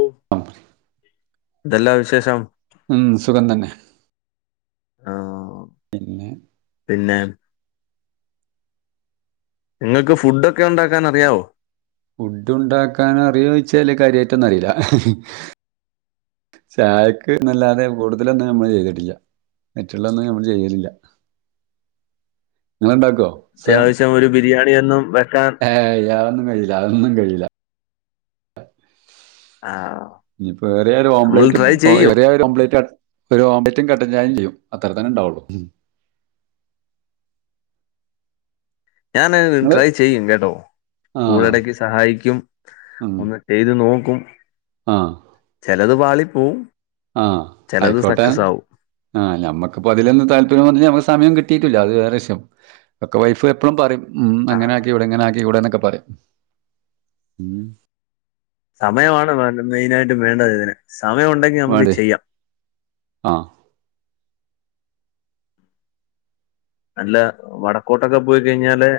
[unintelligible] എന്തെല്ലാ വിശേഷം? ഉം സുഖം തന്നെ ആഹ് പിന്നെ പിന്നെ ഇങ്ങക്ക് ഫുഡൊക്കെ ഒണ്ടാക്കാൻ അറിയാവോ? ഫുഡ് ഉണ്ടാക്കാനറിയോയിച്ചാല് കാര്യായിട്ടൊന്നും അറിയില്ല. ചായക്ക്ന്നല്ലാതെ കൂട്തലൊന്നും ഞമ്മള് ചെയ്ത്ട്ടില്ല. മറ്റ്ള്ളൊന്നും ഞമ്മള് ചെയ്യലില്ല ഇങ്ങള്ണ്ടാക്കോ? ‌ അത്യാവശം ഒര് ബിരിയാണി ഒന്നും വെക്കാൻ ഏയ് അതൊന്നും കഴിയില്ല അതൊന്നും കഴിയില്ല. ആഹ് ഇനിയിപ്പോ ഏറിയ ഒര് ഓംലെറ്റ് ഏറിയ ഒരു ഓംലെറ്റ് അ ഒര് ഓംലെറ്റും കട്ടൻ ചായേം ചെയ്യും അത്ര തന്നെ ണ്ടാവൊള്ളൂ. ഞാന് ട്രൈ ചെയ്യും കേട്ടോ ആ കൂടെടക്ക് സഹായിക്കും ഒന്ന് ചെയ്ത് നോക്കും. ആഹ് ചെലത് പാളി പോവും. ആഹ് ആയ്ക്കോട്ടെ. ആഹ് നമ്മക്ക് ഇപ്പ അതിലൊന്നും താല്പര്യം വന്നിട്ടില്ല നമ്മക്ക് സമയം കിട്ടിട്ടുല്ല അത് വേറെ വിഷ്യം ഒക്കെ വൈഫ് എപ്പളും പറയും ഉം ആ അങ്ങനെ ആക്കികൂടെ ഇങ്ങനെ ആക്കികൂടെ എന്നൊക്കെ പറയും സമയമാണ് മെയിനായിട്ടും വേണ്ടത് ഇതിന് സമയമുണ്ടെങ്കി നമുക്ക് ചെയ്യാം ആഹ് അല്ല വടക്കോട്ടൊക്കെ പോയി കഴിഞ്ഞാല്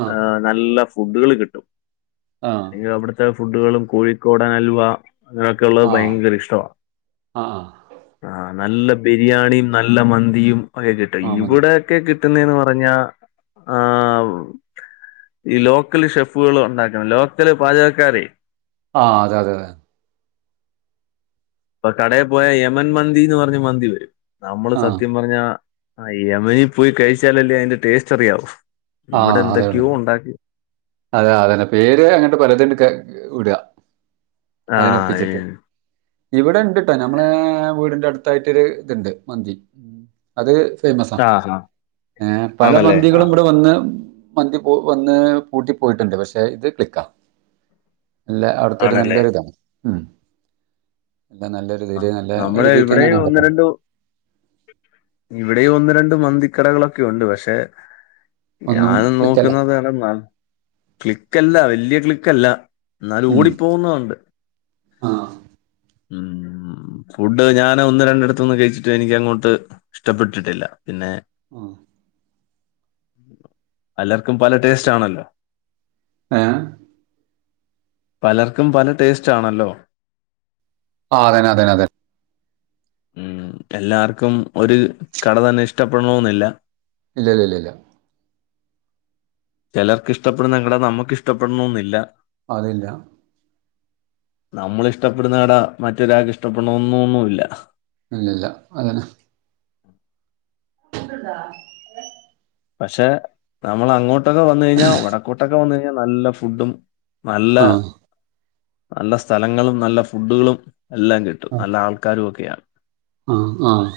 ആ ആഹ് നല്ല ഫുഡുകള് കിട്ടും ആ എനിക്ക് അവിടുത്തെ ഫുഡുകളും കോഴിക്കോടനൽവ ഇങ്ങനൊക്കെ ഉള്ളത് ആ ഭയങ്കര ഇഷ്ടവാ ആ ആ ആഹ് നല്ല ബിരിയാണിയും നല്ല മന്തിയും ഒക്കെ കിട്ടും ആ ഇയും മതി തൊക്കെ കിട്ടുന്നെന്ന് പറഞ്ഞ ആഹ് ഈ ലോക്കല് ഷെഫുകള് ഉണ്ടാക്കണ ലോക്കല് പാചകക്കാരെ ആഹ് അതെ അതെ അതെ ഇപ്പൊ കടയിൽ പോയ യമൻ മന്തി എന്ന് പറഞ്ഞ് മന്തി വരും നമ്മള് ആ സത്യം പറഞ്ഞ ഞ്ഞ യമനി പോയി കഴിച്ചാലല്ലേ അയ്ന്റെ ടേസ്റ്റ് അറിയാവു ആ ഇവിടെ അതെ ഉള്ളു. എന്തൊക്കെയോ ഉണ്ടാക്കി അതെ അതന്നെ പേര് അങ്ങട്ട് പലതും ക ഇട ആഹ് അതിനൊപ്പിച്ചിട്ട് ഇവിടെ ഇണ്ട്ട്ടോ നമ്മളെ വീടിന്റെ അടുത്തായിട്ടൊരു ഇത്ണ്ട് മന്തി അത് ഫേമസ ആഹ് ആഹ് ഏഹ് പല ആണല്ലേ മന്തികളും ആഹ് കൂടെ വന്ന് മന്തി പോ വന്ന് പൂട്ടി പോയിട്ടുണ്ട് പക്ഷെ ഇത് ക്ലിക്കാ അല്ല അവിടുത്തെ ഒരു ആണല്ലേ നല്ലൊരു ഇതാണ് ഉം എല്ല നല്ല ഇതില് ആഹ് നല്ല ഒരു നമ്മള് ഇതിൽ തന്നെയാണ് ഇവിടെയും അവിടെ ഒന്ന് രണ്ടു പോകുന്നത് ഇവിടെയും ഒന്ന് രണ്ട് മന്തിക്കടകളൊക്കെ ഉണ്ട് പക്ഷെ ഒന്നും ഞാനും ക്ലിക്കല്ല നോക്കുന്നത് എട ന്നാൽ ക്ലിക്കല്ല വല്യ ക്ലിക്കല്ല ന്നാലും ഉം. ഓടിപ്പോവുന്നുണ്ട് ആ ഉം ഉം ഫുഡ് ഞാന് ഒന്ന് രണ്ടിടത്തൊന്ന് കഴിച്ചിട്ട് എനിക്ക് അങ്ങോട്ട് ഇഷ്ടപ്പെട്ടിട്ടില്ല പിന്നെ ഉം പലർക്കും പല ടേസ്റ്റ് ആണല്ലോ ഏഹ് പലർക്കും പല ടേസ്റ്റ് ആണല്ലോ അഹ് അതെന്നെ അതെന്നെ അതെ ഉം എല്ലാർക്കും ഒരു കട തന്നെ ഇഷ്ടപ്പെടണോന്നില്ല ഇല്ല ല്ല ഇല്ല ചെലർക്ക് ഇഷ്ടപ്പെടുന്ന കട നമുക്ക് ഇഷ്ടപ്പെടണോന്നില്ല അതില്ല നമ്മള് ഇഷ്ടപ്പെടുന്ന കട മറ്റൊരാൾക്ക് ഇഷ്ടപ്പെടണൊന്നൊന്ന്ല്ല ഇല്ലില്ല അതനെ [inaudible] ഇതുണ്ടാ പക്ഷെ നമ്മള് അങ്ങോട്ടൊക്കെ വന്ന് കഴിഞ്ഞാ വടക്കോട്ടൊക്കെ വന്ന് കഴിഞ്ഞാ നല്ല ഫുഡും നല്ല ആ നല്ല സ്ഥലങ്ങളും നല്ല ഫുഡുകളും എല്ലാം കിട്ടും നല്ല ആൾക്കാരും ഒക്കെയാണ് ആഹ് ആഹ്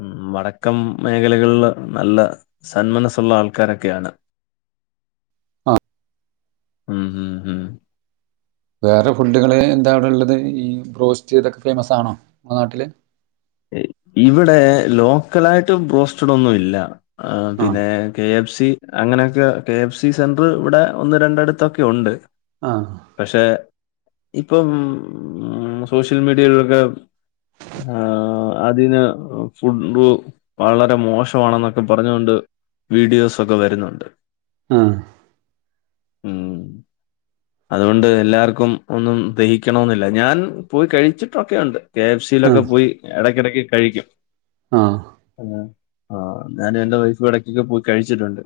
ഉം വടക്കം മേഖലകളില് നല്ല സന്മനസ്സുള്ള ആൾക്കാരൊക്കെയാണ് ആഹ് ഉം ഉം ഉം വേറെ ഫുഡ്കൾ എന്താണവ്ടെള്ളത് ഈ ബ്രോസ്റ്റ് ഇതൊക്കെ ഫേമസ് ആണോ ങ്ങളെ നാട്ടില് ഇ ഇവിടെ ലോക്കലായിട്ട് ബോസ്റ്റഡ് ഒന്നുംല്ല ആഹ് ആ പിന്നെ കെ എഫ് സി അങ്ങനെയൊക്കെ കെ എഫ് സി സെന്റർ ഇവിടെ ഒന്ന് രണ്ടെട്ത്തൊക്കെ ഉണ്ട് അഹ് പക്ഷെ ഇപ്പം സോഷ്യൽ മീഡിയയിലൊക്കെ ആഹ് ആഹ് അതിന് ഫുഡ് വളരെ മോശമാണെന്നൊക്കെ പറഞ്ഞുകൊണ്ട് വീഡിയോസൊക്കെ വരുന്നുണ്ട് ആഹ് ഉം അതുകൊണ്ട് എല്ലാർക്കും ഒന്നും ദഹിക്കണോന്നില്ല ഞാൻ പോയി കഴിച്ചിട്ടൊക്കെയുണ്ട് കെ എഫ് ആ ആ സിയിലൊക്കെ പോയി എടക്കെടക്ക് കഴിക്കും ആഹ് ആഹ് ആഹ് ഞാനും എന്റെ വൈഫും എടക്കൊക്കെ പോയി കഴിച്ചിട്ടുണ്ട്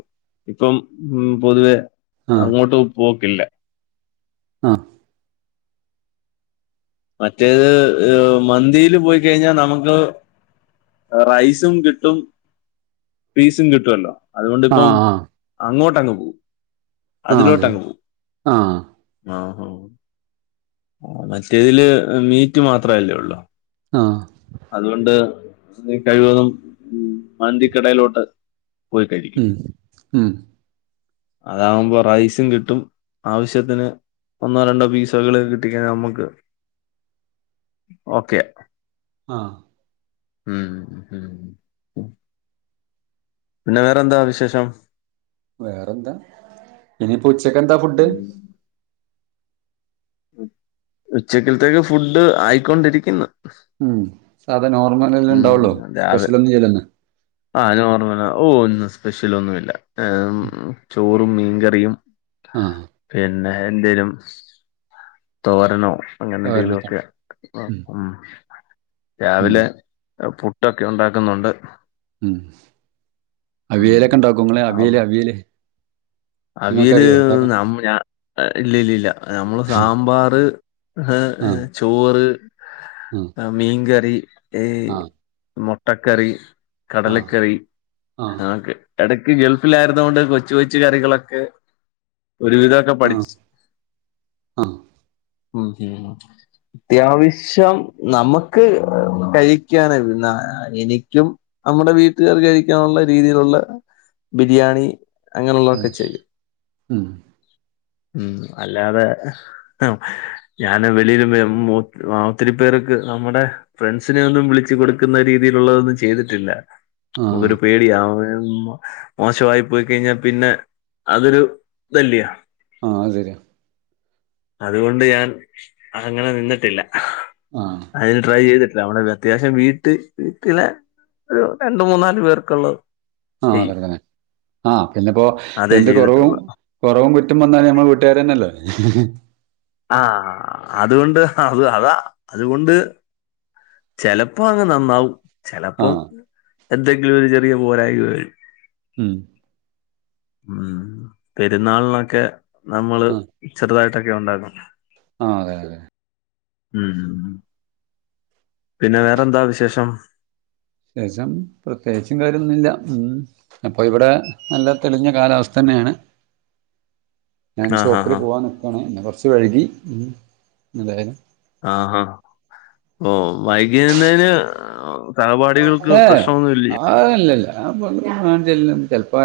ഇപ്പം ഉം പൊതുവെ ആ അങ്ങോട്ട് പോക്കില്ല ആഹ് മറ്റേത് മന്തിയില് പോയി കഴിഞ്ഞാ നമ്മക്ക് റൈസും കിട്ടും പീസും കിട്ടുവല്ലോ ആ അതുകൊണ്ടിപ്പം ആ അങ്ങോട്ടങ്ങ് പോവും ആ അതെ അതിലോട്ടങ്ങ് പോവും ആ ആഹ്ഹാ മറ്റേതില് മീറ്റ് മാത്രല്ലേ ഒള്ളൂ ആഹ് അതുകൊണ്ട് കഴിവതും മന്തിക്കടയിലോട്ട് പോയിക്കഴിക്കും ഉം ഉം അതാവുമ്പോ റൈസും കിട്ടും ആവശ്യത്തിന് ഒന്നോ രണ്ടോ പീസ്കള് കിട്ട് എങ്കി നമുക്ക് [inaudible] ഓക്കെ ആഹ് ഉം ഉം പിന്ന വേറെന്താ വിശേഷം വേറെന്താ ഇനിപ്പ ഉച്ചക്ക് എന്താ ഫുഡ് ഉച്ചക്കിൽത്തേക്ക് ഫുഡ് ആയിക്കൊണ്ടിരിക്ക്ന്ന് ഉം സാധാ നോർമലല്ലേ ഇണ്ടാവൂള്ളു സ്പെഷ്യൽ ഒന്നും ചെയ്യ്ലല്ലോ ആഹ് നോർമലാ ഓഹ് ഇന്ന് സ്പെഷ്യൽ ഒന്നുമില്ല ഏ് ചോറും മീൻകറിയും ആഹ് പിന്നെ എന്തെലും തോരനോ അങ്ങനെ എന്തെങ്കിലും ഒക്കെ തോരനൊക്കെയുണ്ട് ഉം ഉം രാവിലെ പുട്ടൊക്കെ ഉണ്ടാക്കുന്നോണ്ട് ഉം ഉം അവിയലൊക്കെ ഉണ്ടാക്കാേങ്ങൾ ആ അവിയല് അവിയല് അവിയല് നമ് ഞാ ഇല്ല ഇല്ലില്ല നമ്മള് സാമ്പാറ് ഹ് അ് ചോറ് ഉം മീൻകറി ഏഹ് മൊട്ടക്കറി ആ കടലക്കറി ആഹ് ആഒക്കെ എടക്ക് ഗൾഫിലാര്ന്നൊണ്ട് കൊച്ച് കൊച്ച് കറികളൊ ഓക്കെ ഒരുവിധൊക്കെ പഠിച്ച് ആഹ് ഉം ശെരിയെന്നാ അത്യാവശ്യം നമുക്ക് കഴിക്കാൻ എന്നാ എനിക്കും നമ്മുടെ വീട്ടുകാർക്ക് കഴിക്കാനുള്ള രീതിയിലുള്ള ബിരിയാണി ഉം അങ്ങനെഉള്ളതൊക്കെ ചെയ്യും ഉം ഉം അല്ലാതെ ആഹ് ഞാന് വെളിയില് എം ഒ ഒത്തിരി പേര്ക്ക് നമ്മടെ ഫ്രണ്ട്സിനെ ഒന്നും വിളിച്ച് കൊടുക്കുന്ന രീതിലുള്ളതൊന്നും ചെയ്തിട്ടില്ല ആഹ് നമുക്കൊരു പേടിയമ്പയും മോശമായി പോയി കഴിഞ്ഞാ പിന്നെ അതൊരു ഇതല്യോ ആ അത്ശെരിയാ അതുകൊണ്ട് ഞാൻ അങ്ങനെ നിന്നിട്ടില്ല ആഹ് അതിന് ട്രൈ ചെയ്തിട്ടില്ല നമ്മടെ അത്യാവശ്യം വീട്ടി വീട്ടിലെ ഒരു രണ്ട് മൂന്നാല് പേർക്കുള്ളത് ആ അത് ചെയ്യും അങ്ങനെ തന്നെ ആ പിന്നെപ്പോ അതേ എന്ത് കുറവും. ചെയ്തിട്ടുള്ളൂ കുറവും കുറ്റം വന്നാല് ഞമ്മൾ വീട്ടുകാര് തന്നല്ലേ. ആ അതുകൊണ്ട് അത് അതാ അതുകൊണ്ട്. ചിലപ്പോ അങ്ങ് നന്നാവും ചിലപ്പോം ആഹ് എന്തെങ്കിലും ഒരു ചെറിയ പോരായിക്കവരും. ഉം ഉം പെരുന്നാളിനൊക്കെ നമ്മള് ചെറുതായിട്ടൊക്കെ ഉണ്ടാക്കും. ആ അതെ അതെ. ഉം ഉം ഉം പിന്നെ വേറെന്താ വിശേഷം. വിശേഷം പ്രത്യേകിച്ചും കാര്യന്നുഇല്ല. അപ്പൊ ഇവിടെ നല്ല തെളിഞ്ഞ കാലാവസ്ഥ തന്നെയാണ്. ഞാൻ ആഹ് ഹാ ഷോപ്പില് ഹാ പോവാൻ നിക്കാണ് പിന്നെ കുറച്ച് വഴുകി മൂ എന്തെ ആഹ് ആഹ് ഓഹ് വൈകിവന്നേന് ഓഹ് സഹപാഠികൾക്ക് പ്രശ്നൊന്നുഇല്ലയൊ. ആ അല്ലല്ല അപ്പ ഞാൻ ചെല്ലും ചിലപ്പോ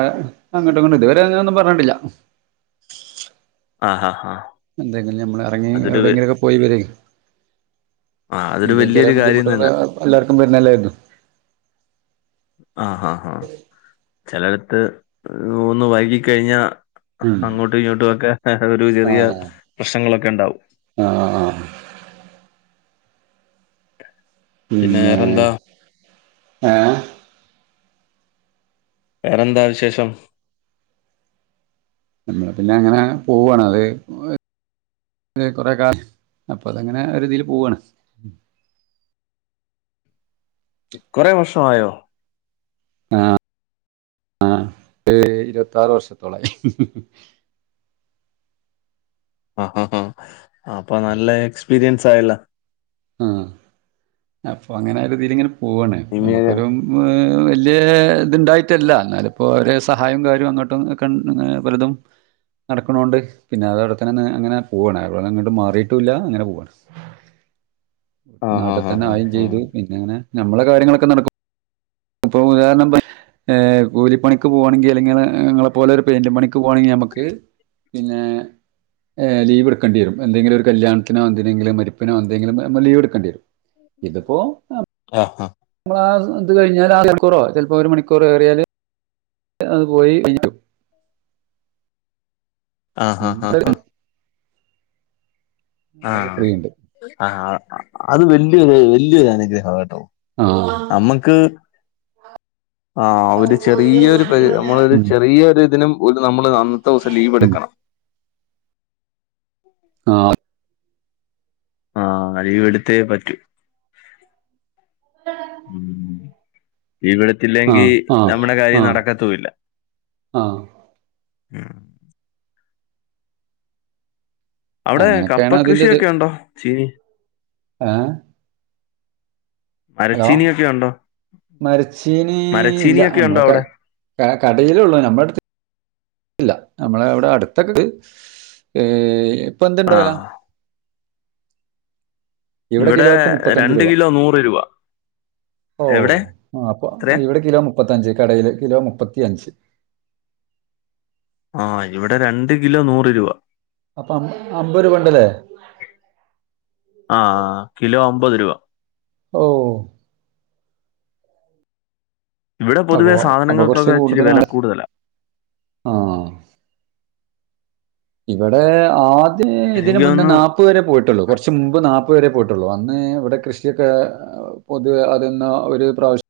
അങ്ങോട്ടും ഇങ്ങോും ഇതുവരെ അങ്ങനൊന്നും പറഞ്ഞിട്ടില്ല. ആഹാ ആഹ് എന്തെങ്കിലും നമ്മൾ ഇറങ്ങി അതൊരു വ- എവിടെങ്കിലൊക്കെ പോയ് വെരി ആ അതൊരു എന്ന് വെച്ചാൽ വലിയൊരു കാര്യം ബുദ്ധിമുട്ടുകൾ തന്നെ എല്ലാർക്കും വരുന്നല്ലാരുന്നു. ആ ഹാ ഹാ ചിലടത് ‌ ഒന്ന് വൈകിക്കഴിഞ്ഞാ. ഉം അങ്ങോട്ടും ഇങ്ങോട്ടും ഒക്കെ ഒരു ചെറിയ ആഹ് പ്രശ്നങ്ങളൊക്കെ ഉണ്ടാവും. ആഹ് ആഹ് പിന്നെ വേറെന്താ. ഏഹ് വേറെന്താ വിശേഷം. നമ്മള് പിന്നെ അങ്ങനെ പോവുവാണ് അത് അതെ കുറെ കാലം അപ്പൊ അതങ്ങനെ ഒരു ഇതിൽ പോവണ്. കുറെ വർഷം ആയോ. ആഹ് ആഹ് ഏഹ് ഇരുപത്താറ് വർഷത്തോളയി. ആഹ് ആഹ് ആഹ് അപ്പൊ നല്ല എക്സ്പീരിയൻസ് ആയല്ലോ മൂ അപ്പോ അങ്ങനെ ആ രീതിൽ ഇങ്ങനെ പോവണ് ഇനി നമുക്കൊരു മു വേ വെല്യ ഇതുണ്ടായിട്ടല്ല എന്നാലും ഇപ്പോ അവരെ സഹായം കാര്യവും അങ്ങോട്ടും ഇകന് പലതും. നടക്കണൊണ്ട് പിന്നെ അത് അവിടെത്തന്നെ അങ്ങനെ പോണ് അവിടെ അങ്ങോട്ട് മാറിട്ടില്ല അങ്ങനെ പോവാണ്. ആ ഹാ നട് ഹാ ഹാ ഉം ചെയ്തു പിന്നെ അങ്ങനെ നമ്മള് കാര്യങ്ങളൊക്കെ നടക്കും ഇപ്പൊ ഉദാഹണം പയ് ഏ കൂലിപണിക്ക് പോകവാണെങ്കിൽ അല്ലെങ്കി നിങ്ങളെ പോലെ ഒരു പെയിന്റ് പണിക്ക് പോവാണെങ്കിൽ നമുക്ക് പിന്നെ. ലീവ് എടുക്കേണ്ടിവരും. എന്തെങ്കില് ഒരു കല്യാണത്തിനോ എന്തെങ്കിലും മരപ്പിനോ എന്തെങ്കിലും ലീവെടുക്കേണ്ടി വരും. ഇതിപ്പോ ആ ഹാ നമ്മള ആ ഇത് കഴിഞ്ഞാൽ ആ മണിക്കൂറോ ചിലപ്പോ ഒരു മണിക്കൂർ ഏറിയാല് അത് പോയി ഇരിക്കും. ആ ഹാ ആ ഹാ. ആ ഫ്രീ ഉണ്ട് ആ അത് വല്യൊരു വല്യൊരു അനുഗ്രഹം ആ കേട്ടോ. ആ ഞമ്മക്ക് ആ ഒരു ചെറിയൊരു പരി നമ്മള് ഒരു ഉം. ചെറിയ ഇതിനും ഒരു നമ്മള് അന്നത്തെ ദിവസം ലീവ് എടുക്കണം. ആ ആ ലീവ് എടുത്തേ പറ്റൂ. ഉ ഇവിടെ. ആ ഇല്ലെങ്കിൽ ആ നമ്മുടെ ആ കാര്യം നടക്കത്തൂല്ല. ആ അവിടെ കപ്പ അങ്ങനൊക്കെയാണ് അതിന്റെ ഇത് കൃഷിയൊക്കെ ഉണ്ടോ ചീനി. ഏ, ഹലോ മരച്ചീനിയൊക്കെ ഉണ്ടോ മരച്ചീനി ഇല്ല മരച്ചീനിയൊക്കെ ഉണ്ടോ നമ്മളൊക്കെ അവിടെ ക കടേലുള്ളൂ നമ്മടടുത്ത് ഇല്ല നമ്മള അവിടെ അടുത്തൊക്കെണ്ട് ഏഹ് ഇപ്പൊ എന്ത്ണ്ട് ആ വെല ഇവിടെ കിലോക്ക് മുപ്പത്തഞ്ച് രണ്ട് രൂപ കിലോ നൂറ് രൂപ ഓ എവിടെ ആ അപ്പൊ എത്രയാ ഇവിടെ കിലോ മുപ്പത്തിഞ്ച് കടയില് കിലോ മുപ്പത്തിയഞ്ച് ആ ഇവിടെ രണ്ട് കിലോ നൂറ് രൂപ അപ്പ അമ്പ അമ്പത് രൂപ ഉണ്ടല്ലേ ആ കിലോ അമ്പത് രൂപ ഓ ഇവിടെ അപ്പൊ പൊതുവെ അപ്പൊ കുറച്ച് സാധനങ്ങൾക്കൊക്കെ ഇച്ചിരി വെല കൂടുതലാണ് കൂടുതലാ ആ ഇവിടെ ആദ്യ ഇതിന് എനിക്ക് മുന്നേ തോന്നുന്നു നാപ്പ ഇതുവരെ പോയിട്ടുള്ളൂ കൊറച്ച് മുമ്പ് നാപ്പത് രൂപ വരെ പോയിട്ടുള്ളൂ അന്ന് ഇവിടെ കൃഷിയൊക്കെ പൊതുവെ അതൊന്ന ഒരു പ്രാവശ്യം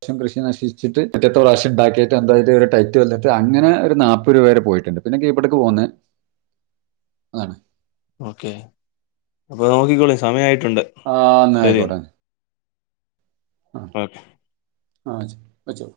മൊത്തം കൃഷി നശിച്ചിട്ട് പിറ്റെത്ത പ്രാവശ്യ ഇണ്ടാക്കീട്ട് അൻപത് രൂപ വരെ ടൈറ്റ് വന്നിട്ട് അങ്ങനെ ഒരു നാപ്പത് രൂപ വരെ പോയിട്ടുണ്ട് പിന്നെ കീപ്പടേക്ക് പോകുന്നേ ആണ് ഓക്കേ അപ്പൊ നോക്കിക്കോളിൻ സമയായിട്ടുണ്ട് ആഹ് എന്നാ ശരി യിക്കോട്ടെ ആഹ് ഓക്കെ ആ ച്ച് വെച്ചോ